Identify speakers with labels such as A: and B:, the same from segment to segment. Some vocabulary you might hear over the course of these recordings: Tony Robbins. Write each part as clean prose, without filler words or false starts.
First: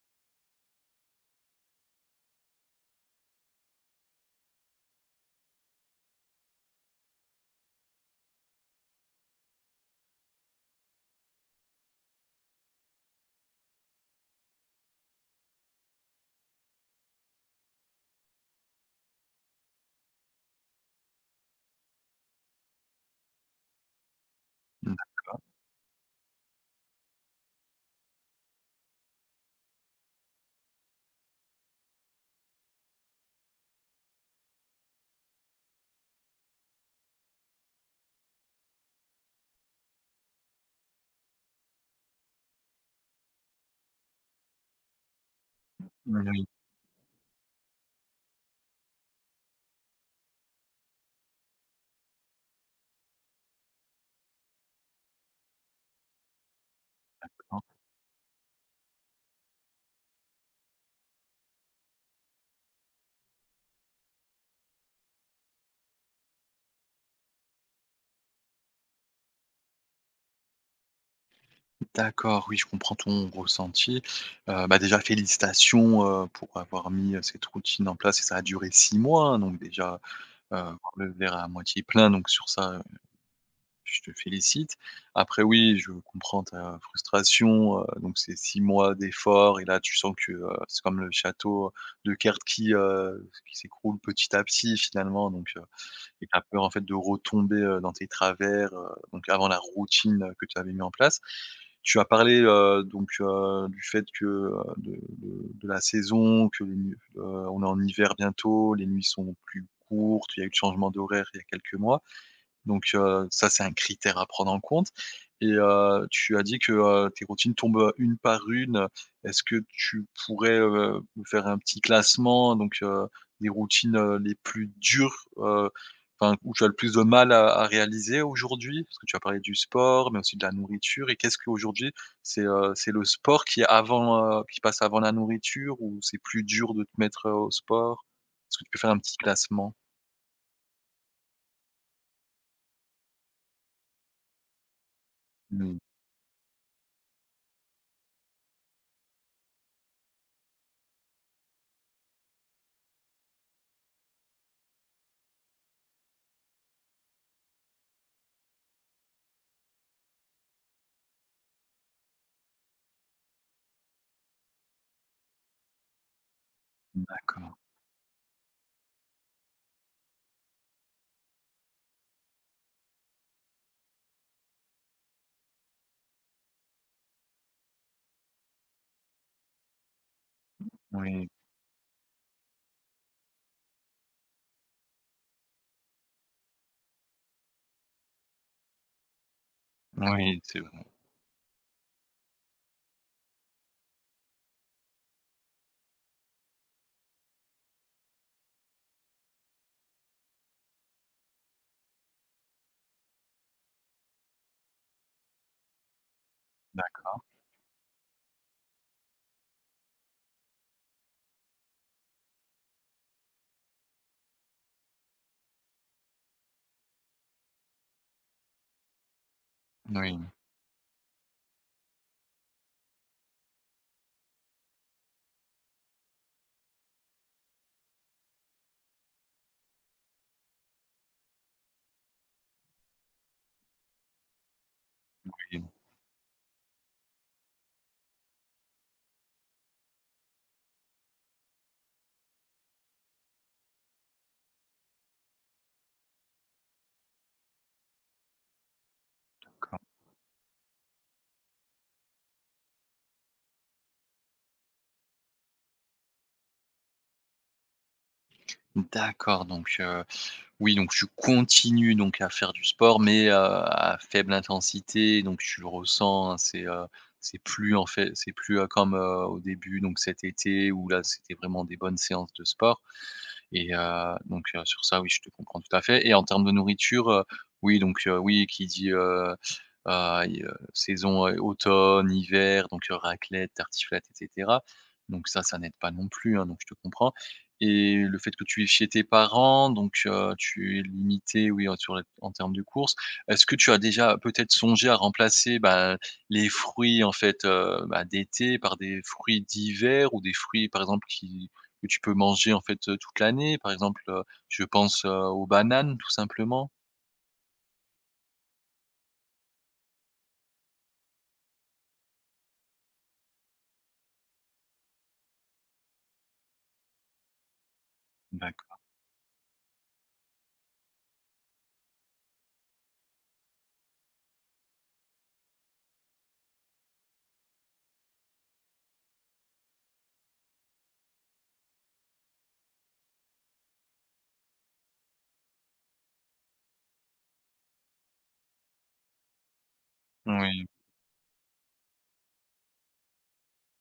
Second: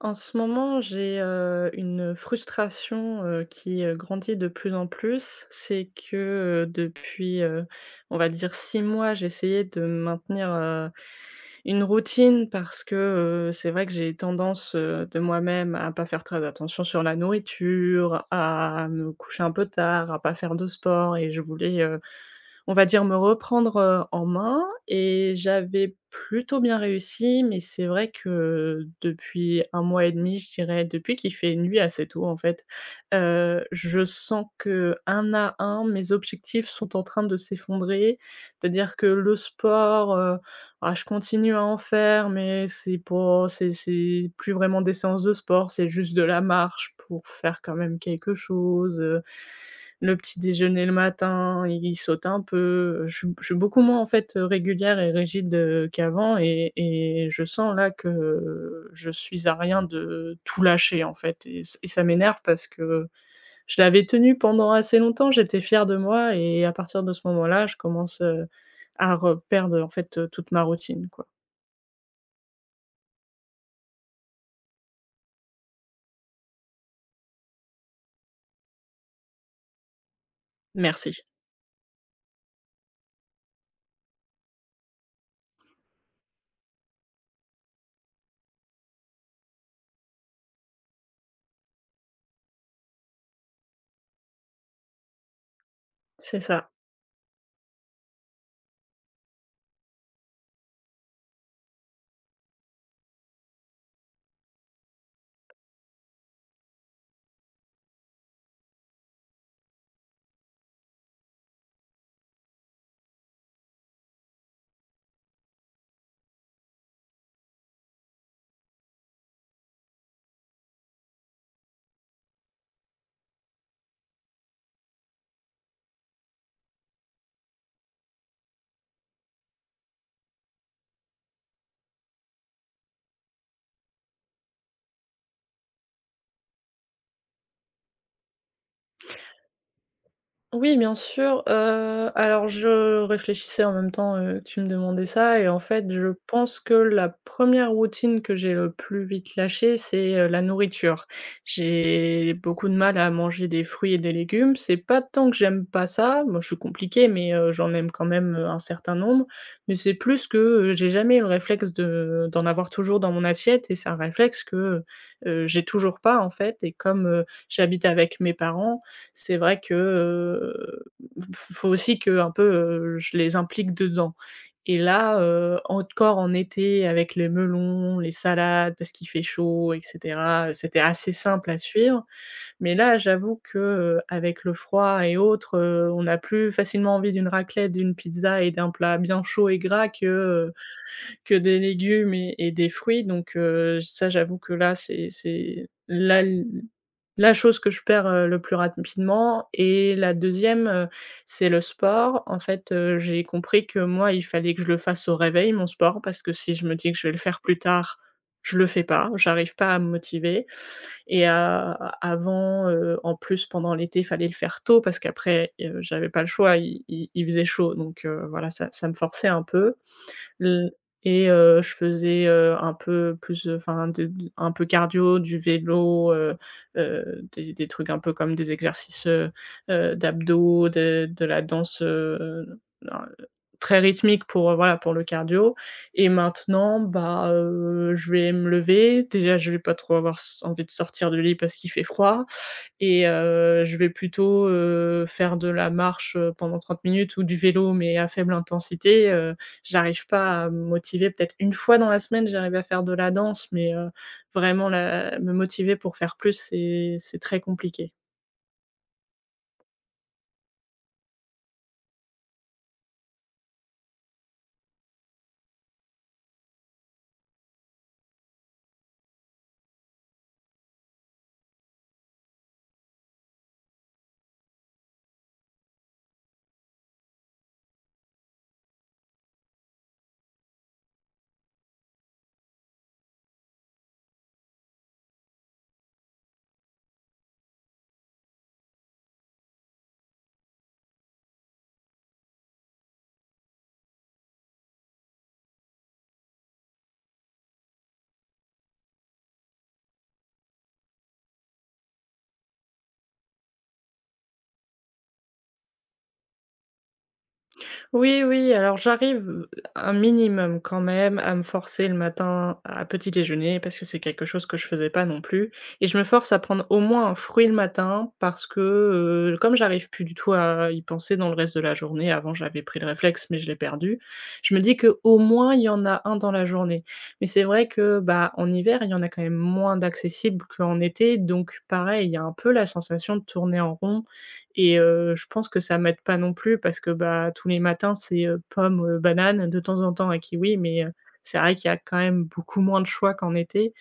A: En ce moment, j'ai, une frustration, qui, grandit de plus en plus. C'est que, on va dire 6 mois, j'ai essayé de maintenir, une routine parce que, c'est vrai que j'ai tendance, de moi-même à pas faire très attention sur la nourriture, à me coucher un peu tard, à pas faire de sport et je voulais, on va dire, me reprendre, en main
B: Mmh,
A: et j'avais plutôt bien réussi, mais c'est vrai que depuis un mois et demi, je dirais, depuis qu'il fait nuit assez tôt, en fait, je sens que un à un, mes objectifs sont en train de s'effondrer. C'est-à-dire que le sport, ah, je continue à en faire, mais c'est pas c'est c'est plus vraiment des séances de sport, c'est juste de
B: mmh,
A: la
B: oui,
A: marche pour faire quand même quelque chose, le petit déjeuner le matin, il saute un peu, je suis beaucoup moins, en fait, régulière et rigide, qu'avant et je
B: d'accord.
A: sens là que je suis à rien de tout lâcher, en fait et ça m'énerve parce que je l'avais tenu pendant assez longtemps, j'étais fière de moi et à partir de ce moment-là, je commence, à reperdre, en fait, toute ma routine, quoi.
B: D'accord, oui, je comprends ton ressenti. Bah, déjà félicitations, pour avoir mis, cette routine en place et ça a duré 6 mois, hein, donc déjà, voir le
A: Merci.
B: verre à moitié plein, donc sur ça, je te félicite. Après oui, je comprends ta frustration, donc c'est 6 mois d'efforts et là tu sens que, c'est comme le château de cartes qui s'écroule petit à petit finalement, donc et tu
A: C'est
B: as peur en
A: ça.
B: fait de retomber, dans tes travers, donc avant la routine, que tu avais mis en place. Tu as parlé, du fait que, de la saison, que les nu on est en hiver bientôt, les nuits sont plus courtes, il y a eu le changement d'horaire il y a quelques mois. Donc, ça, c'est un critère à prendre en compte et tu as dit que, tes routines tombent, une par une. Est-ce que tu pourrais, me faire un petit classement donc, des routines, les plus dures, enfin, où tu as le plus de mal à réaliser aujourd'hui? Parce que tu as parlé du sport, mais aussi de la nourriture et qu'est-ce qu'aujourd'hui, c'est le sport qui est avant, qui passe avant la nourriture ou c'est plus dur de te mettre, au sport? Est-ce que tu peux faire un petit classement?
A: Oui, bien sûr, alors je réfléchissais en même temps, que tu me demandais ça et en
B: Mmh,
A: fait, je pense que la première routine que j'ai le plus vite lâchée, c'est, la nourriture. J'ai beaucoup de mal à manger des fruits et des légumes. C'est pas tant que j'aime pas ça, moi je suis compliquée, mais, j'en aime quand même, un certain nombre, mais c'est plus que, j'ai jamais eu le réflexe de d'en avoir toujours dans mon assiette et c'est un réflexe que, j'ai toujours pas en fait et comme,
B: d'accord,
A: j'habite avec mes parents. C'est vrai que, f faut aussi que un peu, je les implique dedans et là, encore en été avec les melons, les salades parce qu'il fait chaud et cetera, c'était assez
B: oui.
A: simple à suivre, mais là, j'avoue que, avec le froid et autres, on a plus facilement envie d'une raclette, d'une pizza et d'un plat bien chaud et gras
B: Oui, c'est bon.
A: que des légumes et des fruits donc ça j'avoue que là, c'est la la chose que je perds, le plus rapidement et la deuxième e c'est le sport. En fait, j'ai compris que moi, il fallait que je le fasse au réveil, mon sport, parce que si je me dis que
B: D'ac
A: je vais le faire plus tard, je le fais pas, j'arrive pas à me motiver et a avant, en plus pendant l'été, il fallait le faire tôt parce qu'après, j'avais pas le choix, il faisait chaud donc voilà, ça me forçait un peu.
B: oui,
A: L Et je faisais, un peu plus, enfin de d un peu cardio, du vélo, des trucs un peu comme des exercices, d'abdos, de la danse, un très rythmique pour, voilà, pour le cardio.
B: oui,
A: Et maintenant, bah, je vais me lever. Déjà, je vais pas trop avoir s envie de sortir du lit parce qu'il fait froid et je vais plutôt, faire de la marche, pendant 30 minutes ou du vélo, mais à faible intensité,
B: d'accord.
A: j'arrive pas à me motiver. Peut-être une fois dans la semaine, j'arrive à faire de la danse, mais vraiment la me motiver pour faire plus, c'est très compliqué.
B: D'accord, donc oui, donc tu continues donc à faire du sport, mais à faible intensité, donc tu le ressens, hein, c'est plus, comme, au début, donc cet été où là, c'était vraiment des bonnes séances de sport. Et sur ça, oui, je te comprends tout à fait et en termes de nourriture, oui, oui, qui dit, i saison, automne, hiver, raclette, tartiflette et cetera. Donc ça n'aide pas non plus, hein, donc je te comprends et le fait que tu es chez tes parents, tu es limité oui, en sur les en termes de courses. Est-ce que tu as déjà peut-être songé à remplacer, bah, les fruits, en fait, bah, d'été par des fruits d'hiver ou des fruits, par exemple, qui que tu peux manger en fait, toute l'année. Par exemple, je pense, aux bananes tout simplement.
A: Oui, oui, alors j'arrive, un minimum quand même à me forcer le matin à petit déjeuner parce que c'est quelque chose que je faisais pas non plus et je me force à prendre au moins un fruit le matin parce que,
B: D'accord.
A: comme j'arrive plus du tout à y penser dans le reste de la journée, avant j'avais pris le réflexe mais je l'ai perdu, je me dis que au moins il y en a un dans la journée. Mais c'est vrai que, bah, en hiver, il y en a quand même moins d'accessibles qu'en été donc pareil, il y a un peu la sensation de tourner en rond et je pense que ça m'aide pas non plus parce que, bah, tous les matins, c'est, pommes, bananes, de temps en temps un kiwi,
B: Oui,
A: mais c'est vrai qu'il y a quand même beaucoup moins de choix qu'en été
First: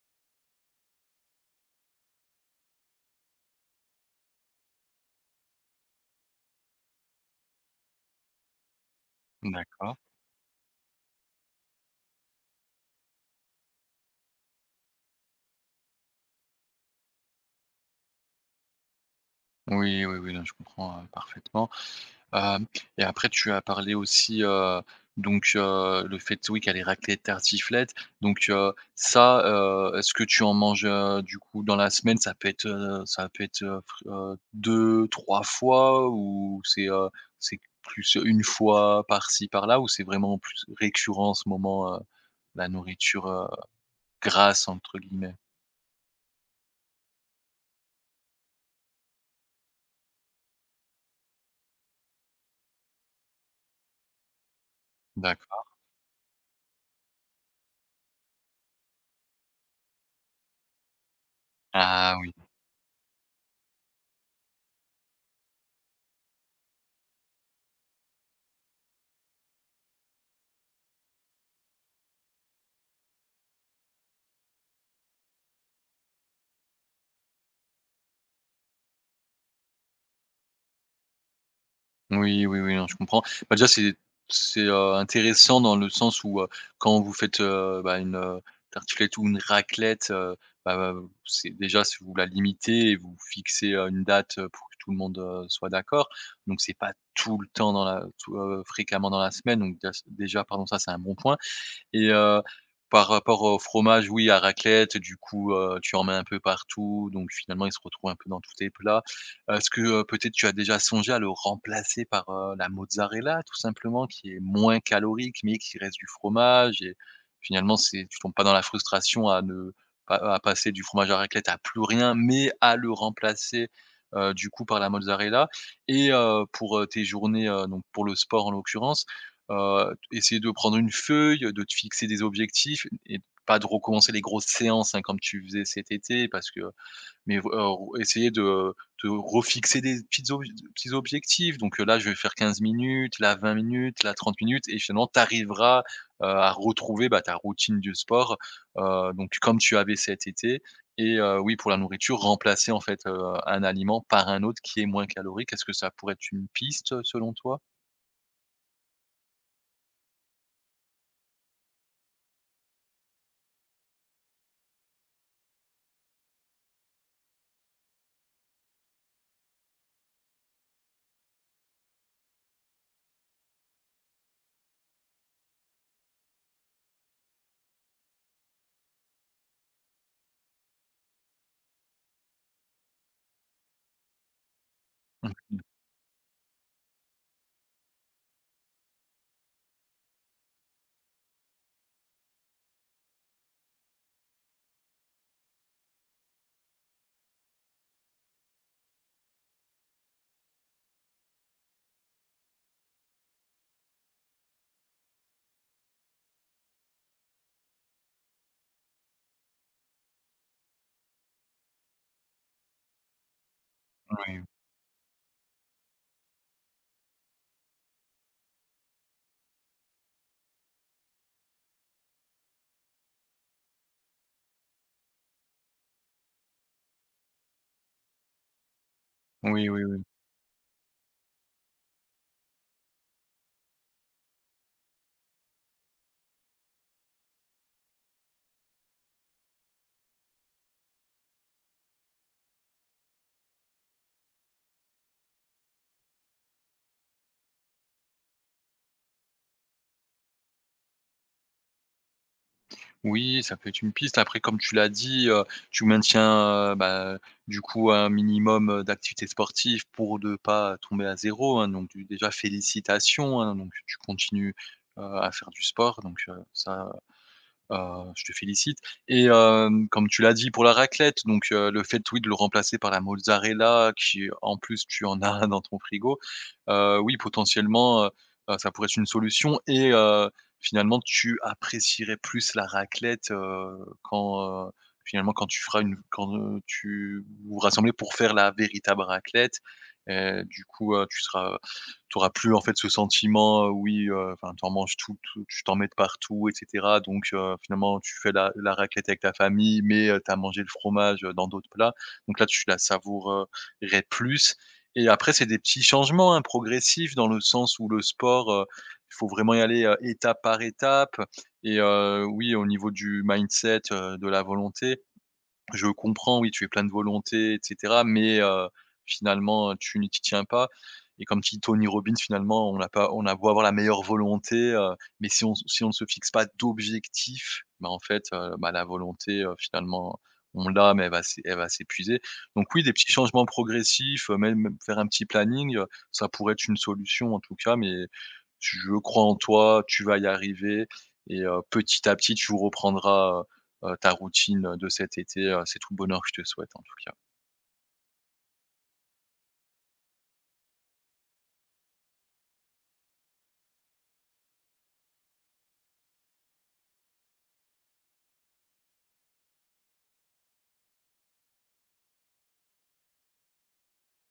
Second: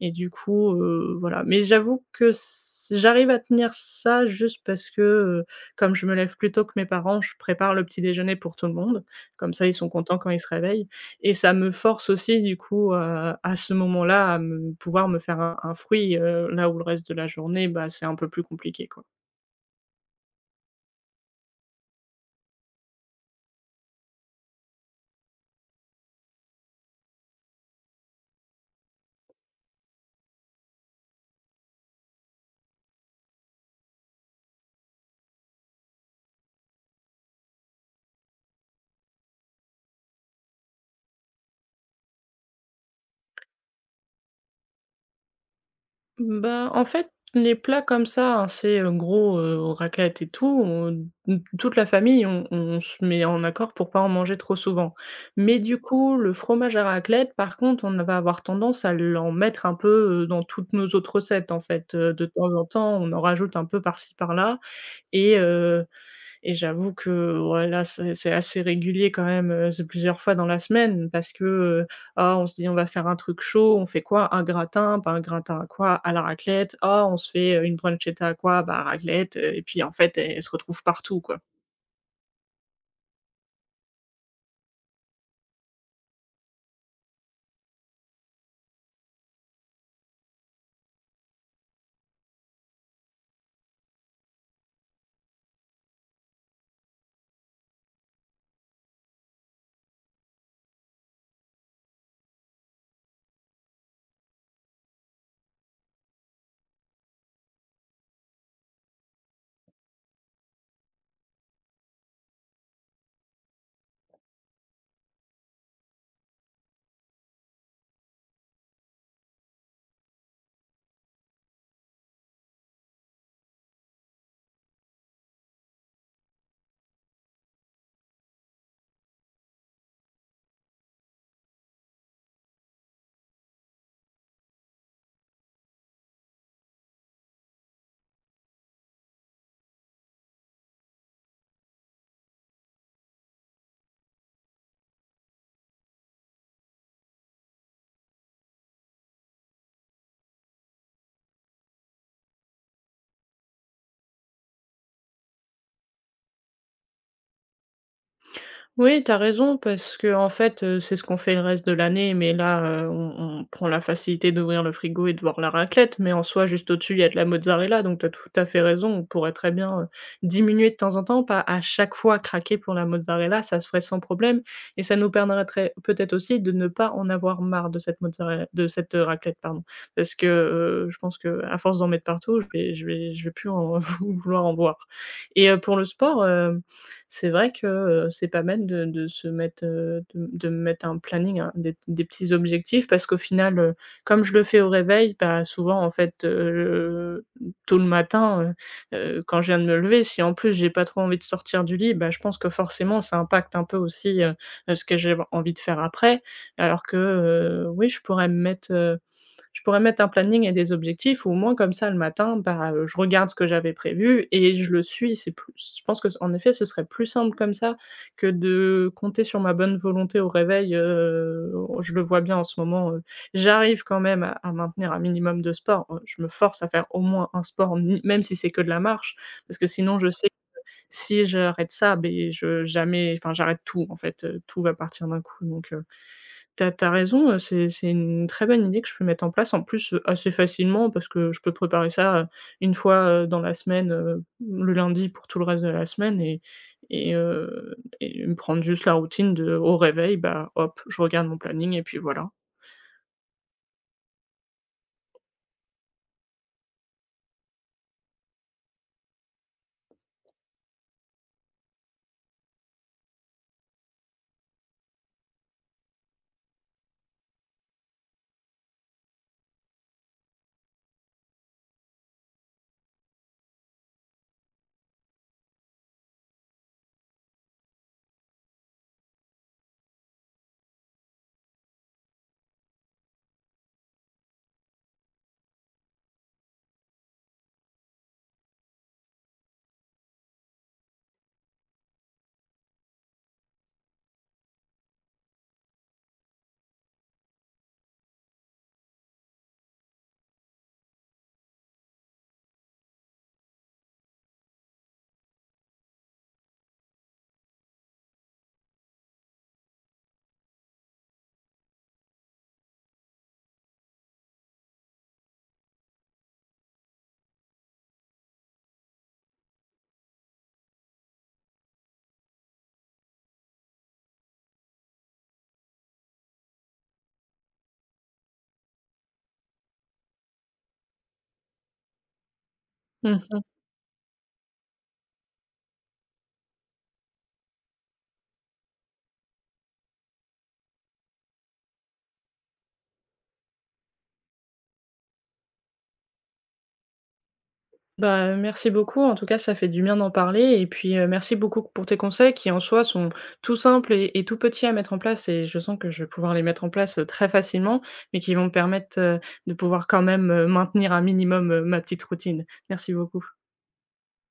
A: et du coup, voilà. Mais j'avoue que s j'arrive à tenir ça juste parce que, comme je me lève plus tôt que mes parents, je prépare le petit déjeuner pour tout le monde. Comme ça, ils sont
B: d'accord.
A: contents quand ils se réveillent et ça me force aussi du coup à ce moment-là à me pouvoir me faire un fruit, là où le reste de la journée, bah, c'est un peu plus compliqué, quoi.
B: Oui, oui, oui, non, je comprends, parfaitement. Hem Et après tu as parlé aussi, le fait, oui, qu'elle est raclée les raclettes, ça, est-ce que tu en manges, du coup dans la semaine? Ça peut être, fr 2-3 fois ou c'est plus une fois par-ci par-là ou c'est vraiment plus récurrent en ce moment, la nourriture, «grasse» entre guillemets?
A: Bah, en fait, les plats comme ça, hein, c'est, raclette et tout, on n toute la famille, on se met en accord pour pas en manger trop souvent. Mais
B: D'accord.
A: du coup, le fromage à raclette, par contre, on va avoir tendance à l'en mettre un peu, dans toutes nos autres recettes, en fait,
B: Ah,
A: de temps en temps, on en rajoute un peu par-ci par-là et et j'avoue que, ouais, là, c'est assez régulier quand même, c'est plusieurs fois dans la semaine parce que, ah, on se dit : « On va faire un truc chaud ». On fait quoi? Un gratin, pas un gratin à quoi? À la raclette. Ah, on se fait, une bruschetta à quoi? Bah, raclette, heu, et puis en fait, elle se retrouve partout, quoi.
B: oui, oui, oui, non, je comprends. Bah, déjà, intéressant dans le sens où, quand vous faites, bah, une, tartiflette ou une raclette, bah, c'est déjà si vous la limitez et vous fixez, une date, pour que tout le monde, soit d'accord. Donc c'est pas tout le temps fréquemment dans la semaine, donc dé déjà, pardon, ça, c'est un bon point. Et par rapport au fromage, oui, à raclette, du coup, tu en mets un peu partout, donc finalement, il se retrouve un peu dans tous tes plats. Est-ce que, peut-être tu as déjà songé à le remplacer par, la mozzarella tout simplement, qui est moins calorique, mais qui reste du fromage et finalement, c'est tu tombes pas dans la frustration à ne pas à passer du fromage à raclette à plus rien, mais à le remplacer, du coup, par la mozzarella et pour, tes journées, donc pour le sport en l'occurrence. Essayer de prendre une feuille, de te fixer des objectifs et pas de recommencer les grosses séances, hein, comme tu faisais cet été parce que mais v essayer de refixer des petites ob petits objectifs là je vais faire 15 minutes, là 20 minutes, là 30 minutes et finalement tu arriveras, à retrouver, bah, ta routine du sport, donc comme tu avais cet été et oui pour la nourriture, remplacer en fait, un aliment par un autre qui est moins calorique. Est-ce que ça pourrait être une piste selon toi?
A: Oui, t'as raison parce que en fait, c'est ce qu'on fait le reste de l'année, mais là, on prend la facilité d'ouvrir le frigo et de voir la raclette, mais en soi, juste au-dessus, il y a de la mozzarella, donc t'as tout à fait raison. On pourrait très bien, diminuer de temps en temps, pas à chaque fois craquer pour la mozzarella, ça se ferait sans problème et ça nous permettrait peut-être aussi de ne pas en avoir marre de cette mozzarella de cette, raclette, pardon. Parce que, je pense que à force d'en mettre partout, je vais plus en vouloir en voir.
B: Mmh.
A: Et pour le sport, c'est vrai que, c'est pas mal de se mettre, de me mettre un planning, hein, des petits objectifs parce qu'au final, comme je le fais au réveil, bah, souvent en fait, tôt le matin, quand je viens de me lever, si en plus j'ai pas trop envie de sortir du lit, bah, je pense que forcément ça impacte un peu aussi, ce que j'ai envie de faire après. Alors que, oui, je pourrais mettre un planning et des objectifs où au moins comme ça le matin, bah, je regarde ce que j'avais prévu
B: Oui.
A: et je le suis. C'est plus Je pense que en effet, ce serait plus simple comme ça que de compter sur ma bonne volonté au réveil, je le vois bien en ce moment, j'arrive quand même à maintenir un minimum de sport. Je me force à faire au moins un sport, ni même si c'est que de la marche, parce que
B: Oui, oui,
A: sinon
B: oui.
A: je sais, si j'arrête ça, beh, je jamais enfin j'arrête tout en fait, tout va partir d'un coup donc heu, T'as as raison, c'est une très bonne idée que je peux mettre en place. En plus, assez facilement parce que je peux préparer ça, 1 fois, dans la semaine, le lundi pour tout le reste de la semaine et heu et me prendre juste la routine de au réveil, bah, hop, je regarde mon planning et puis voilà.
B: Oui, ça peut être une piste. Après, comme tu l'as dit, tu maintiens, bah, du coup, un minimum, d'activités sportives pour ne pas tomber à zéro, hein, donc du déjà félicitations, hein, donc tu continues, à faire du sport, ça. Je te félicite et comme tu l'as dit pour la raclette, le fait, oui, de le remplacer par la mozzarella qui, en plus, tu en as un dans ton frigo, oui, potentiellement, ça pourrait être une solution et finalement, tu apprécierais plus la raclette, quand, finalement, quand tu feras une quand, tu vous vous rassemblez pour faire la véritable raclette et du coup, tu auras plus en fait ce sentiment, oui, enfin tu en manges tout tout tu t'en mets de partout et cetera, finalement tu fais la raclette avec ta famille mais tu as mangé le fromage, dans d'autres plats, donc là tu la savourerais plus. Et après c'est des petits changements, hein, progressifs, dans le sens où le sport, il faut vraiment y aller, étape par étape et oui, au niveau du mindset, de la volonté, je comprends, oui, tu es plein de volonté et cetera, mais finalement, tu n'y t'y tiens pas, et comme dit Tony Robbins, finalement, on a pas on a beau avoir la meilleure volonté, mais si on ne se fixe pas d'objectifs, bah, en fait, bah, la volonté, finalement, on l'a, mais elle va s'épuiser. Donc oui, des petits
A: Mmh.
B: changements progressifs, même faire un petit planning, ça pourrait être une solution en tout cas, mais je crois en toi, tu vas y arriver et petit à petit, tu reprendras, ta routine de cet été, c'est tout le bonheur que je te souhaite en tout cas.
A: Bah, merci beaucoup. En tout cas, ça fait du bien d'en parler et puis, merci beaucoup pour tes conseils qui, en soi, sont tout simples et tout petits à mettre en place et je sens que je vais pouvoir les mettre en place, très facilement, mais qui vont me permettre, de pouvoir quand même, maintenir un minimum, ma petite routine. Merci beaucoup.